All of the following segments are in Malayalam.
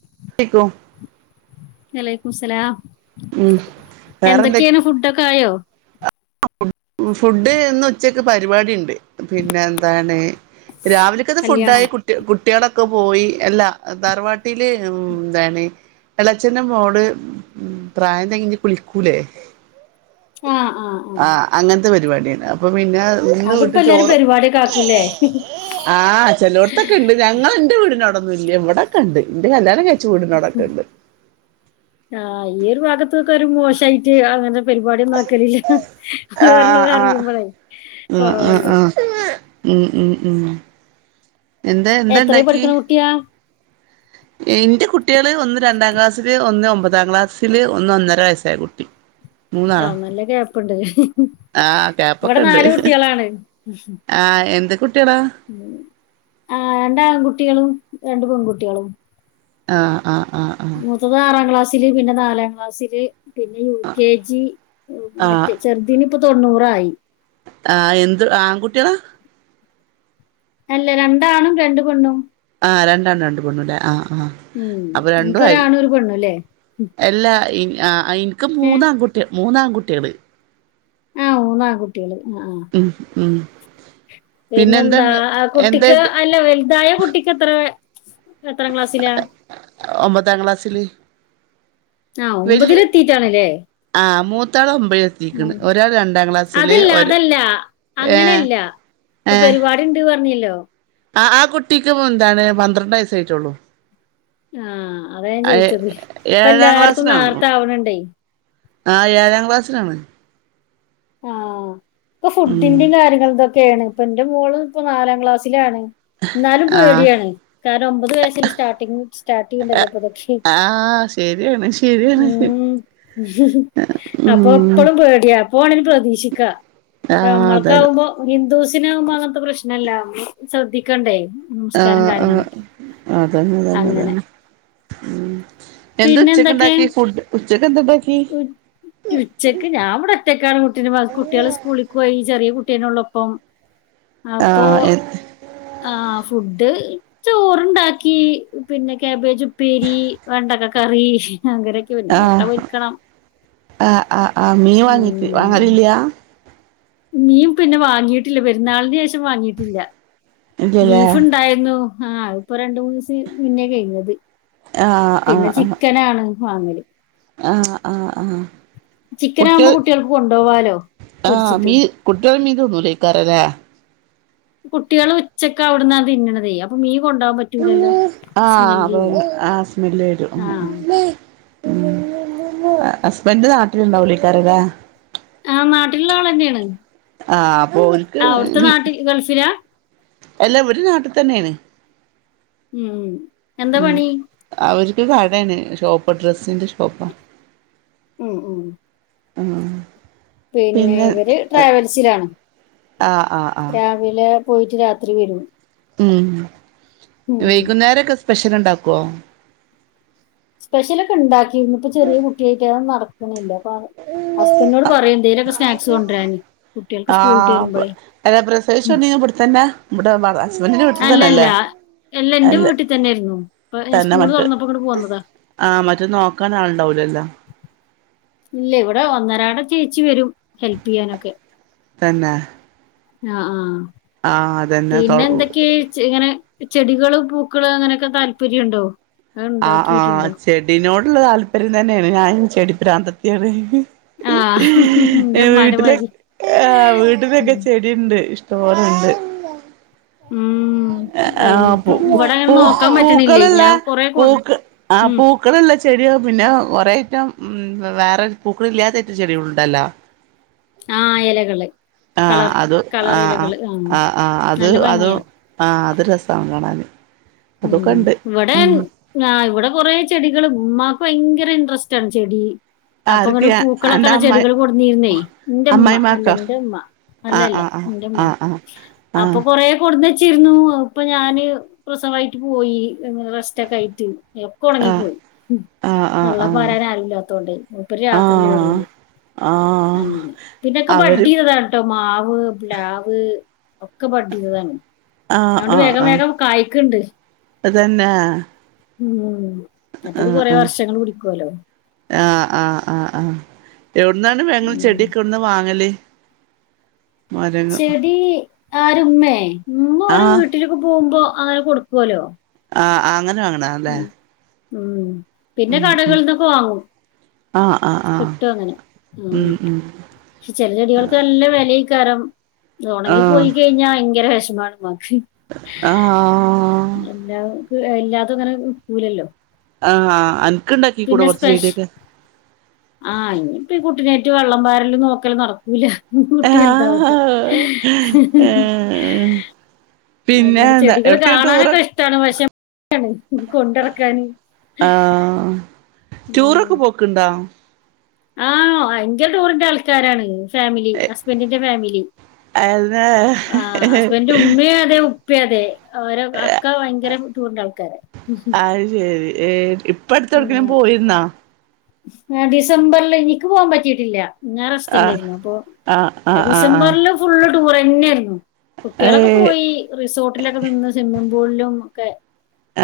[inaudible] വലൈക്കും ഇസ്ലാം ഉം വേറെന്തെ എന്തൊക്കെയാണ് ഫുഡൊക്കെ ആയോ ഫുഡ് ഇന്ന് ഉച്ചക്ക് പരിപാടി ഉണ്ട് പിന്നെ എന്താണ് രാവിലക്കത് ഫുഡ് കല്യാണം ആയി കുട്ടി കുട്ടികളൊ ഒക്കെ പോയി എല്ലാ തറവാട്ടിൽ ഉം എന്താണ് എളയഛന്റെ മോള് പ്രായം തെങ്ങി കുളിക്കൂലേ ആഹ് ആഹ് ആ അങ്ങനത്തെ പരിപാടിയാണ് അപ്പോം പിന്നെ ഇന്ന് വീട്ട് അതിപ്പോ എല്ലാരും ചോറ് പരിപാടിയൊക്കെ ആക്കൂല്ലേ ആഹ് ചെല്ലോടത്തൊക്കെ ഉണ്ട് ഞങ്ങള് ന്റെ വീടിനവിട എവിടൊക്കെണ്ട് ന്റെ കല്യാണം കഴി ആഹ് ഏതു ഭാഗത്ത ഒരു മോശായിട്ട് അങ്ങനെ പരിപാടിയ ഒന്നും ആക്കലില്ല ആ വേറള്ളൊരു ആ അറിയുമ്പളേ ആ ആ കൊറവല്ലേ ആ ആ ഉം ഉം ഉം എന്താ എന്താ എത്രേ ഇണ്ടാക്കി പഠിക്കണ കുട്ടിയാ എന്റെ കുട്ടികള് ഒന്ന് രണ്ടാം ക്ലാസ്സില് ഒന്ന് ഒമ്പതാം ക്ലാസ്സില് ഒന്ന് ഒന്നര വയസ്സായ കുട്ടി മൂന്നാളാ ആഹഹ് നല്ല ഗ്യാപ്പുണ്ട് ആഹ് ഗ്യാപ്പൊക്കെ ഇവിടെ ഉണ്ട് നാല് കുട്ടികളാണ് ആഹ് എന്ത് കുട്ടികളാ ഉം ആ രണ്ട് ആൺ കുട്ടികളും രണ്ട് പെൺകുട്ടികളും ആഹ് ആഹ് ആഹ് ആഹ് മൂത്തത് ആറാം ക്ലാസ് പിന്നെ നാലാം ക്ലാസില് പിന്നെ യു കെ ജി മറ്റേ ചെറുതിനു ഇപ്പ തൊണ്ണൂർ ആയി ആ എന്ത് ആൺകുട്ടിയളാ അല്ല രണ്ടാണും രണ്ട് പെണ്ണും ആ രണ്ട് ആണും രണ്ട് പെണ്ണൂല്ലേ ആ ആ ഉം അപ്പൊ രണ്ടും ആയി നിങ്ങക്കൊരാണും ഒരു പെണ്ണും അല്ലേ എല്ലാ ഈ ആ എനിക്ക് ഏഹ് മൂന്ന് ആൺ കുട്ടി മൂന്ന് കുട്ടികള് ആഹ് മൂന്ന് ആൺ കുട്ടികൾ ഉം ഉം പിന്നെ പിന്നെന്താ എന്താണ് ആ കുട്ടിക്ക് എന്തായിട്ട് അല്ല വലുതായ കുട്ടിക്ക് എത്ര എത്രാം ക്ലാസ്സിലാ ഒമ്പതാം ക്ലാസ്സില് ആഹ് ഒമ്പതിൽ എത്തിയിട്ടേ ഉള്ളൂ ലെ മൂത്താളും ഉം അതല്ല ഒര് അതല്ല ഏഹ് അങ്ങനെയല്ല ഇപ്പൊ ഏഹ് പരിപാടിയുണ്ടെന്ന് പറഞ്ഞല്ലോ ആ ആ കുട്ടിക്ക് എന്താണ് പന്ത്രണ്ട് വയസ്സ് ആയിട്ടോള്ളു ആഹ് അത ഞാൻ ചോദിച്ചത് ഇപ്പോ ഏഴാം എല്ലാർക്കും ക്ലാസ്സിലാണ് നേരത്തെ ആകുന്നുണ്ട് ആ ഏഴാം ക്ലാസ്സിലാണ്. ആ ഉം ഫുഡിന്റെയും കാര്യങ്ങളൊക്കെ ഒക്കെയാണ് ഇപ്പൊ എന്റെ മോളും ഇപ്പൊ നാലാം ക്ലാസ്സിലാണ്. എന്നാലും ആഹ് പേടിയാണ് കാരണം ഒമ്പത് വയസ്സിൽ സ്റ്റാർട്ടിങ് സ്റ്റാർട്ടിണ്ടല്ല ആഹ് ശരിയാണ് ശരിയാണ് ഉം അപ്പൊ ഉം ഇപ്പഴും പേടിയാ പോണത് പ്രതീക്ഷിക്കാം ആഹ് അതെ അതെ നമ്മൾക്കാവുമ്പോ ഹിന്ദൂസ് അച്ഛനകോ അങ്ങനത്തെ പ്രശ്നമല്ല ശ്രദ്ധിക്കണ്ടേ ആ നമസ്കാരം ആ കാര്യങ്ങളൊക്കെ ആ തന്നെ തന്നെ അങ്ങനെ തന്നെ ഉം എന്താ ഉച്ചക്ക് ഉണ്ടാക്കി ഫുഡ് ഉച്ചക്ക് എന്താ ഉണ്ടാക്കി ഉച്ചയ്ക്ക് ഞാൻ ഇവിടെ ഒറ്റയ്ക്കാണ് കുട്ടികൾ സ്കൂളിക്ക് പോയി ചെറിയ കെട്ടിയവൻ ഉള്ളപ്പോ അപ്പോ ആഹ് ആ ഫുഡ് ചോറുണ്ടാക്കി പിന്നെ കാബേജ് ഉപ്പേരി വെണ്ടക്കക്കറി ആ ആ ആ മീൻ ഉം. വാങ്ങാറില്ല മീൻ പിന്നെ വാങ്ങിട്ടില്ല പെരുന്നാളിന് ശേഷം വാങ്ങിട്ടില്ല ഇല്ലല്ലേ ബീഫ് ഉണ്ടായിരുന്നു. ആ ഇപ്പൊ രണ്ട മൂന്ന് ദിവസം മുന്നേ കഴിഞ്ഞത്. ആ ആ ആ വാങ്ങൽ ആ ആ ആ ചിക്കനാകുമ്പോ കുട്ടികൾ കുട്ടികൾക്ക് കൊണ്ടുപോവാലോ ആ പൊരിച്ചിട്ട് മീൻ കുട്ടികൾ മീൻ കഴിക്കാറില്ലേ കുട്ടികള് ഉച്ചക്ക് അവ്ട്ന്നാ തിന്ന്ണതേ അപ്പൊ മീം ആ അതവര് ആ സ്മെല്ല് വരും. ആ ഉം ഹസ്ബൻറ് നാട്ടിലുണ്ടാവുലൈക്കാരല്ലാ ആ നാട്ടിലുള്ള ആളെന്നേണ്. ആ ആ അവിടുത്തെ നാട്ടിൽ ഗൾഫിലാ അല്ല ഇവിടെ നാട്ടി തന്നേണ്. ഉം എന്താ പണി ഒരു കടേണ് ഷോപ്പ് ഡ്രസ്സിന്റെ ഷോപ്പാ ഉം ഉം ആ പിന്നെ ഇവര് ട്രാവൽസിലാണ് ആഹ് ആഹ് ആഹ് രാവിലെ പോയിട്ട് രാത്രി വരും ഉം ഉം വൈകുന്നേരൊക്കെ സ് പെഷ്യൽ ഉണ്ടാക്കോ സ്പെഷ്യൽ ഒക്കെ ഉണ്ടാകി - ഇന്നിപ്പോ ചെറിയ കുട്ടിയായിട്ട് അതൊന്നും നട ക്ക്ണ്ല്ലാ പാവം ഹസ്ബന്റിനോട് പറയും എന്തേലൊക്കെ സ്നാക്സ് കൊണ്ടരാന് കുട്ടികൾക്ക് സ്കൂൾ വിട്ടു ആഹ് വരുമ്പോഴേ അല്ല ഹസ്ബൻറ്റിന്റെ വീട്ടി അല്ലല്ല തന്നല്ലേ അല്ല എന്റെ അല്ലെ വീട്ടിൽ തന്നെയായിരുന്നു ഇപ്പൊ ഞാൻ തന്നെ സ്കൂള് മറ്റെ തുറന്നപ്പോ ഇങ്ങോട്ട് പോന്നതാ ആഹ് മറ്റെ നോക്കാൻ ആളുണ്ടാവുലല്ലോ ഇല്ല ഇവിടെ ഒന്നരാടം ചേച്ചി വരും ഹെൽപ് ചെയ്യാനൊക്കെ തന്നാ ആഹ് ആഹ് തൊ പിന്നെ എന്തൊക്കെയ് ഇങ്ങനെ ചെടികള് പൂക്കള് അങ്ങനെക്കെ താല്പര്യം ഒണ്ടോ ആഹ് ആഹ് ചെടിനോ ട്ള്ള താല്പര്യം തന്നെയാണ് ഞാൻ ചെടി പ്രാന്തത്തിയാണ് ആ എന്റെ ഉമ്മാന്റെ വീട്ടില് മാതിരി ആഹ് വീട്ടിലൊക്കെ ചെടിണ്ട് ഇഷ് തോനെണ്ട് ഉം ആ എനിക്ക് ഇവിടെ അങ്ങനെ നോക്കാൻ പറ്റണില്ലേ പൂക്കളല്ല ഞാൻ കൊറേ കൊ പൂക്ക ആ ഉം പൂക്കളല്ല ചെടികൾ പിന്നെ കൊറേ റ്റം ഉം വേറൊരു പൂക്കളില്ലാത്ത ചെടികള് ഉണ്ടാല ആഹ് എലകള് ആഹ് അത് ആഹ് ആഹ് ആഹ് ആഹ് അത് നല്ല അത് ഭംഗിയാ ആഹ് അത് രസാണ് കാണാന് ഉം അതൊക്കെണ്ട് ഇവിടെ ഉം ആഹ് ഇവിടെ കൊറേ ചെടികള് ഉമ്മാ ക്ക് ഭയങ്കര ഇൻട്രസ്റ്റാണ് ചെടി അപ്പൊ ഇങ്ങട്ട് ആർക്ക് പൂക്കളൊക്കെ അന്റെ ള്ള അമ്മായി ചെടികള് കൊണ്ടുന്നിരുന്നേ എൻറ്റുമ്മ അല്ല അമ്മായിമാക്കോ എൻറ്റുമ്മ അല്ല ആഹ് അല്ല ആഹ് എൻറ്റുമ്മ ആഹ് ആഹ് അപ്പൊ കൊറേ കൊണ്ട്ന്ന് ച്ചിരുന്നു ഇപ്പൊ ഞാന് പ്രസവായിട്ട് പോയിങ്ങനെ റസ്റ്റൊക്കെ ആയിട്ട് ഒക്കെ ആഹ് ഉണങ്ങിപ്പോയി ആഹ് ആഹ് ആഹ് വെള്ളം പാരൻ ആരുവില്ലാത്തോണ്ട് മുപ്പരി ആഹ് രാത്രിൽ ആഹ് വരുള്ളൂ ആഹ് അങ്ങനെ പിന്നൊക്കെ അവര് ബഡ്ചെയ്താട്ടോ മാവ്, പ്ലാവ് ഒക്കെ ബഡ് ചെയ്തതാണ്. അതുകൊണ്ട് വേഗം വേഗം കായ്കണണ്ട്. അതുതന്നെ ആ ഉം ആ മറ്റേത് കൊറേ ആ വർഷങ്ങള് പിടിക്കുവല്ലോ ആ ആ ആ ആ എവിടുന്നാണ് വെങ്ങ ഉം ചെടിയൊക്കെ എവിടുന്നാ വാങ്ങല്? മരങ്ങ ചെടി ആരുമ്മേ ഉമ്മ ഒരു ആഹ് വീട്ടിലേക്ക് പോകുമ്പോ അങ്ങനെ കൊടുക്കുവല്ലോ. ആ അങ്ങനെ വങ്ങണ അല്ലേ ഉം ഉം പിന്നെ ഉം ഉം കടകൾന്നൊക്കെ വാങ്ങും ആഹ് ആഹ് ആഹ് കിട്ടും അങ്ങനെ. ഉം പക്ഷെ ചെില ചെടികൾക്ക് നല്ല വില കാരം ഉണങ്ങി ആഹ് പോയി കഴിഞ്ഞാ ഭയങ്ക വെഷ ഇന്നാണ് മനുഷ്യൻ ആഹ് എല്ലാം [unintelligible] അങ്ങനെ പൂ ഇല്ലല്ലോ. ആ ആനക്ക് ഇണ്ടാക്കി കൂടെ കുറച്ചു ചടിയൊക്കെ ആ ഇനിയിപ്പ ഈ കുട്ടിനെേറ്റു വെള്ളം പാരൽ നോക്കല് നടക്കൂല്ല. ഇനി കുട്ടി വലുതാവട്ടെ പിന്നെ അങ്ങനെ എന്താ ചെടികള് എവിടക്ക ടൂറ കാണാനൊക്കെ ഇഷ്ടമാണ് പ പക്ഷെ [unintelligible] കൊണ്ടറക്കാന് ആ ഉം ടൂറൊക്കെ പോക്കുണ്ടോ ആ ഭയങ്കര ടൂറിന്റാൾക്കാരാണ്. ഫാമിലി ഹസ്ബൻഡിന്റെ ഫാമിലി അത ആ ഹസ്ബൻഡന്റെ ഉമ്മയും അതെ ഉപ്പ പ്പ അതെ ഓരോ അക്ക ഭയങ്കര ടൂറിന്റെ ആൾക്കാരാ അത് ശരി ഏ ഇപ്പ അടുത്തെടക്കിനും ഇങ്ങനെ. പോയിരുന്നാ? ഡിസംബറിൽ എനിക്ക് പോവാൻ പറ്റിയിട്ടില്ല ഞാ ആ റസ്റ്റ്ല്ലായിരുനോ അപ്പൊ ആ ആ ആ ആ ഡിസംബറില് ഫുള്ള് ടൂർ ന്നെയായിരുന്നു ഏ കുട്ടികളൊക്കെ പോയി റിസോർട്ടിലൊക്കെ നിന്ന് [unintelligible] പുല്ലും ഒക്കെ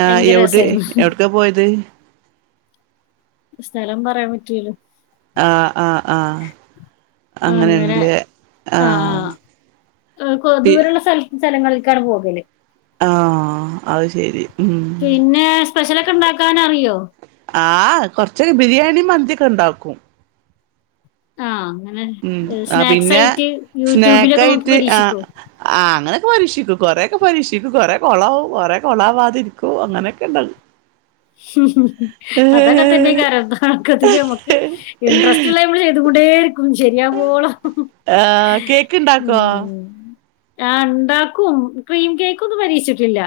ആ ഭയങ്കര എവിടെ രസമായിരുന്നു എവിടെക്കാ പോയത്? സ്ഥലം പറയാൻ പറ്റൂല്ല ആഹ് ആഹ് ആഹ് അങ്ങനെ അങ്ങനെണല്ലേ ആ ആഹ് ആ, കൊ- പി ദൂരെയുള്ള സ്ഥല സ്ഥലങ്ങളിലേക്കാണ് പോകല് ആഹ് അത് ശരി ഉം പിന്നെ സ്പെഷ്യലൊക്കെ ഉണ്ടാക്കാൻ അറിയോ? ആ കൊറച്ചൊക്കെ ബിരിയാണി മന്തിക്ക ഉണ്ടാക്കും. ആഹ് അങ്ങനെ ഉം ആ സ്നാക്സ് പിന്നെ ആയിട്ട് സ്നാക്ക് യൂട്യൂബിലൊക്കെ നോക്കി ആയിട്ട് ആ പരീക്ഷിക്കോ ആ അങ്ങനെ പരീക്ഷിക്കും കൊറേ ഒക്കെ പരീക്ഷിക്കും കൊറേ കൊളാവും കൊറേ കൊളാവാതിരിക്കും അങ്ങനെയൊക്കെ ഇണ്ടവും അതൊക്കെ തന്നെ കാരംതക്കതിൽ നമക്ക് ഇൻട്രസ്റ്റ്ല്ല്മള് ചെയ് [unintelligible] ശരിയാവോളം ആ കേക്ക് ഇണ്ടാക്കോ ഉം ആ ഉണ്ടാക്കും ക്രീം കേക്ക് ഒന്നും പരീക്ഷിച്ചിട്ടില്ല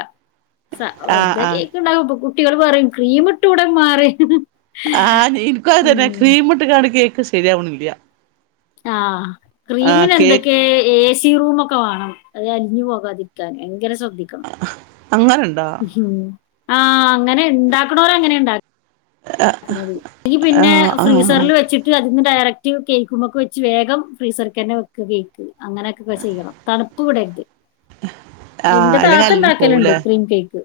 സ ആ വെറുതെ ആ കേക്ക്ണ്ടാക്കുംപ്പൊക്കു പറയും ക്രീമിട്ട്ഉടെമാറ് ആ എനിക്കു അതെന്നെ ക്രീമിട്ട്കാട്ട് കേക്ക് ശരിയാവിണ് ഇല്ല്യ ആ ക്രീമിന് എന്തൊക്കെ ഏസി ഏസിറൂമൊക്കെ വേണം അത് അലിഞ്ഞു പോകാതിരിക്കാൻ ഭയകര സ അ ആ അങ്ങനെ ഉം ആ അങ്ങനെ ണ്ടാക്ക്ണോര് അങ്ങനെയുണ്ട എനി ആ പിന്നെ ആ ഫ്രീസറിൽ വെച്ചിട്ട് അതിനെ ഡയറക്റ്റ് കേക്കുമ്പൊക്കെ വെച്ച് വേഗം ഫ്രീസർ തന്നെ വെക്കുക കേക്ക് അങ്ങനെയൊക്കെ ചെയ്യണം തണുപ്പ് വിടരുത് ആ എന്റെ അല്ലെങ്കി താത്ത അല്ലിഞ്ഞി ഉണ്ടാക്കലുണ്ട് പോവുലേ ക്രീം കേക്ക്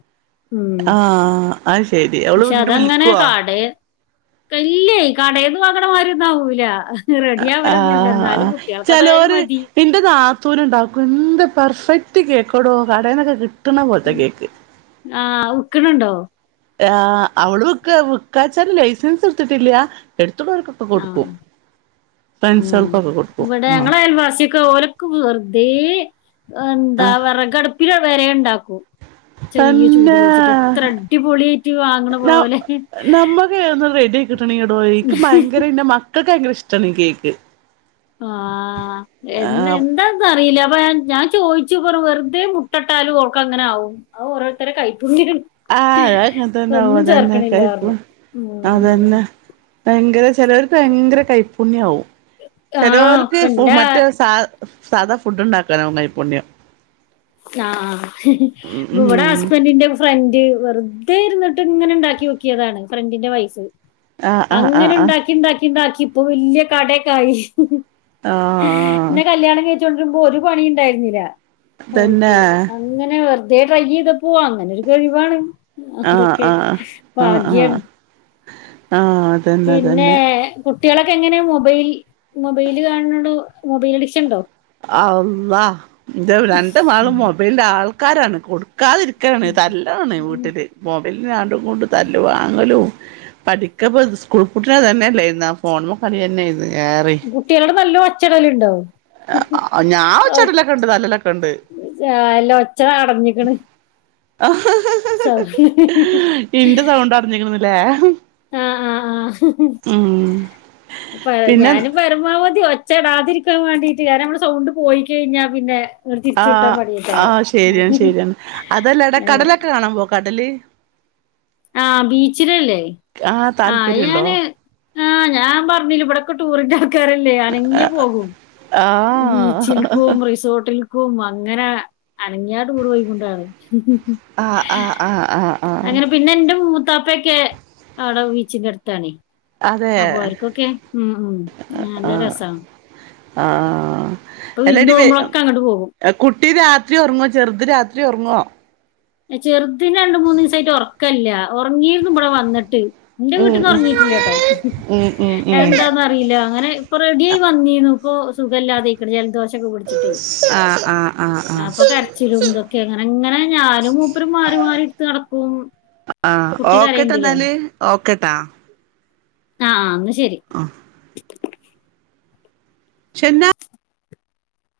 ഉം ആഅത് ശെരി അവള് പക്ഷെ വിണ്ട് അതങ്ങനെ വിൽക്കോ കടേ ഇല്ലേ കടയിന്ന് വാങ്ങണ മാതിരീ ഒന്നാവൂല ആ അതായാലും ചെലോര് മതി ഇന്റെ നാത്തൂന് ണ്ടാക്കും എന്ത് പർഫെക്റ്റ് കേക്ക്എടോ കടേന്നൊക്കെ കി കിട്ട്ണപോലെത്തെ കേക്ക് ക്ക്ണ് ണ്ടോ ആ അവളിക്ക് വീക്കാച്ചാല് ലൈസൻസ് എടുത്തിട്ടില്ല എടുത്തുള്ളോർക്കൊക്കെ ആഹ് കൊടുക്കും ഉം ഫ്രണ്ട്സുകൾക്കൊക്കെ കൊടുക്കും ഇവിടെ ആഹ് ഞങ്ങളടെ അയൽവാസി ഒക്കെ ഓലൊക്കെ വെറുതെ എന്താ ആഹ് വിറകടുപ്പില വരെ ഉണ്ടാ ചെറിയ ചൂട് തന്നേ വെച്ചിട്ട് എത്ര അടിപൊളിയായിട്ട് വാങ്ങണ ന പോലെ കണിയെടവഴിക്ക് ഭയങ്കര ഇനമ ക്കക്കൊ ഭയങ്കര ഇഷ്ടണീ കേക്ക് ആഹ് എന്നെ ആഹ് എന്താന്ന് അറിയില്ല അ ഞാൻ ചോദിച്ചു പറ വെറുതെ മുട്ടട്ടാലും ഓക്ക് അങ്ങനാവും അതോരോരുത്തരെ കയിവ ആഹ് അതങ്ങനെതന്നെ ആവും അതെന്നെ കഴ്പു ചേർക്കണില്ലാർഞ്ഞു ഉം അതന്നെ ഭങ്കര ചെലവർക്ക് ഭങ്കര കൈപ് പുണ്യാവും ആഹ് ചിലവര്ക്ക് ഫു ഇപ്പന്റെ മറ്റ് സ സാദാ ഫുഡ് ഉണ്ടാക്കാനാവും കൈപുണ്യം. ആ ഇവിടെ ഹസ്ബൻഡിന്റെ ഫ്രണ്ട് വെറുതെ ഇരുന്നിട്ട് ഇങ്ങനെ ഉണ്ടാക്കി നോക്കിയതാണ് ഫ്രണ്ടിന്റെ വൈഫ്. ആഹ് ആഹ് ആഹ് അങ്ങനെ ആഹ് ഉണ്ടാക്കി ഉണ്ടാക്കി ഉണ്ടാക്കി. ഇപ്പൊ വല്യ കടയക്കായി. ആഹ് എന്നെ കല്യാണം കഴി കൊണ്ടുവരുമ്പോ ഒരു പണിയും ഉണ്ടായിരുന്നില്ല. തന്നെ ഓൾക്ക് അങ്ങനെ വെറു അതേട്രൈ ചെയ്തപ്പോ അങ്ങനെ ഒരു കഴിവാണ് ആഹ് അതൊക്കെ ആഹ് ഭാഗ്യാണ്. ആ അത് തന്നെ അത് തന്നെ കുട്ടികളൊക്കെ എങ്ങനെയെ മൊബൈൽ മൊബൈല് കാണുന്നുണ്ടോ മൊബൈൽ അഡിക്ഷൻ ഉണ്ടോ അള്ളാ എൻ്റെ രണ്ട് മകളും മൊബൈലിന്റെ ആൾ- കാരാണ് കൊടുക്കാ- നിക്കാതിരിക്കയാണ് തല്ലാണ് വീട്ടില് മൊബൈൽ- രണ്ടും കൂടെ തല്ലു വാങ്ങലും പഠിക്ക സ്കൂൾ [unintelligible] തന്നെയല്ലായിരുന്നു ഫോണിമേ കളി തന്നൊയിരുന്നു കുട്ടികളോട് ന [unintelligible] ല്ലോ ഒച്ചയിടൽ ഉണ്ടോ ഞാൻ ഒച്ചയിടൽ ഒക്കെ ഉണ്ട് തല്ലലൊക്കെ ഉണ്ട് ആ, എല്ലാം ഒച്ച അടഞ്ഞിക്കണ് ആ സൗ- ഇന്റെ സൗണ്ട് അടഞ്ഞിരിക്കുന്നില്ലേ ഉം പിന്നെ ഞാന് പരമാവതി ഒച്ച- ഒച്ചേടാതിരിക്കാൻ വേണ്ടീട്ട് കാര്യം നമ്മള് സൗണ്ട് പോയി കഴിഞ്ഞാൽ പിന്നെ- ഇങ്ങട് തിരിച്ചു കിട്ടാൻ ആഹ് പണിയേക്കാരോ ആഹ് ശരിയാണ് ശരിയാണ് അതല്ലടാ കടലൊക്കെ കാണാൻ പോകുവോ കടല് ആ ബീച്ചിലല്ലേ ആഹ് ആ താല്പര്യണ്ടോ ഞാന് ആഹ് ഞാൻ പറഞ്ഞില്ലേ ഇവിടെക്കെ ടൂറിന്റെ ആൾക്കാരല്ലേ അനങ്ങിയാ പോകും ആഹ് ബീച്ചിൽക്കും റിസോർട്ടിൽ ക്കും കും അങ്ങന അനങ്ങിയാ ടൂറ് കൊണ്ടോയ് ആഹ് ആഹ് ആഹ് ആഹ ആഹ് മൂത്താപ്പക്കെ അവിട ബീച്ചി കിടുത്താണി അതെ അപ്പൊ അരുക്കൊക്കെ ഉം ഉം നല്ല രസാണ് ആഹ് ഇപ്പൊ വിരുന്ത് എല്ലാടി വേ പോകുമ്പോഴൊക്കെ അങ്ങട് പോകും കുട്ടി രാത്രി ഒറങ്ങോ ചെറുത് രാത്രി ഒറങ്ങോ? ചെറുതിന് രണ്ടു മൂന്ന് ദിവസായിട്ട് ഉറക്കല്ല. ഉറങ്ങിരുന്നു ഇവിടെ വന്നിട്ട് എന്റെ ഉം വീട്ടിന്ന് ഉം ഉറങ്ങിട്ടില്ല കേട്ടോ ഉം ഉം ഉം എന്താന്ന് അറിയില്ല അങ്ങനെ ഇപ്പൊ റെഡിയായി വന്നിരുന്നു. ഇപ്പോ സുഖവില്ലാതെ ഇരിക്കണ് ജലദോഷം. കുടിച്ചിട്ടേ ആഹ് ആഹ് ആഹ് ആഹ് അപ്പൊ കരച്ചിലും ഇതൊക്കെങ്ങനെ ഇങ്ങനെ ഞാനും മൂപ്പര് മാറി-മാറി ഇട്ടു നടക്കും ആഹ് കുട്ടി ഓക്കെട്ടാ കരയണ്ടില്ലേ? എന്നാല് ഓക്കെട്ടാ ആഹ് ആന്ന് ശരി ആഹ് ചെന്നാ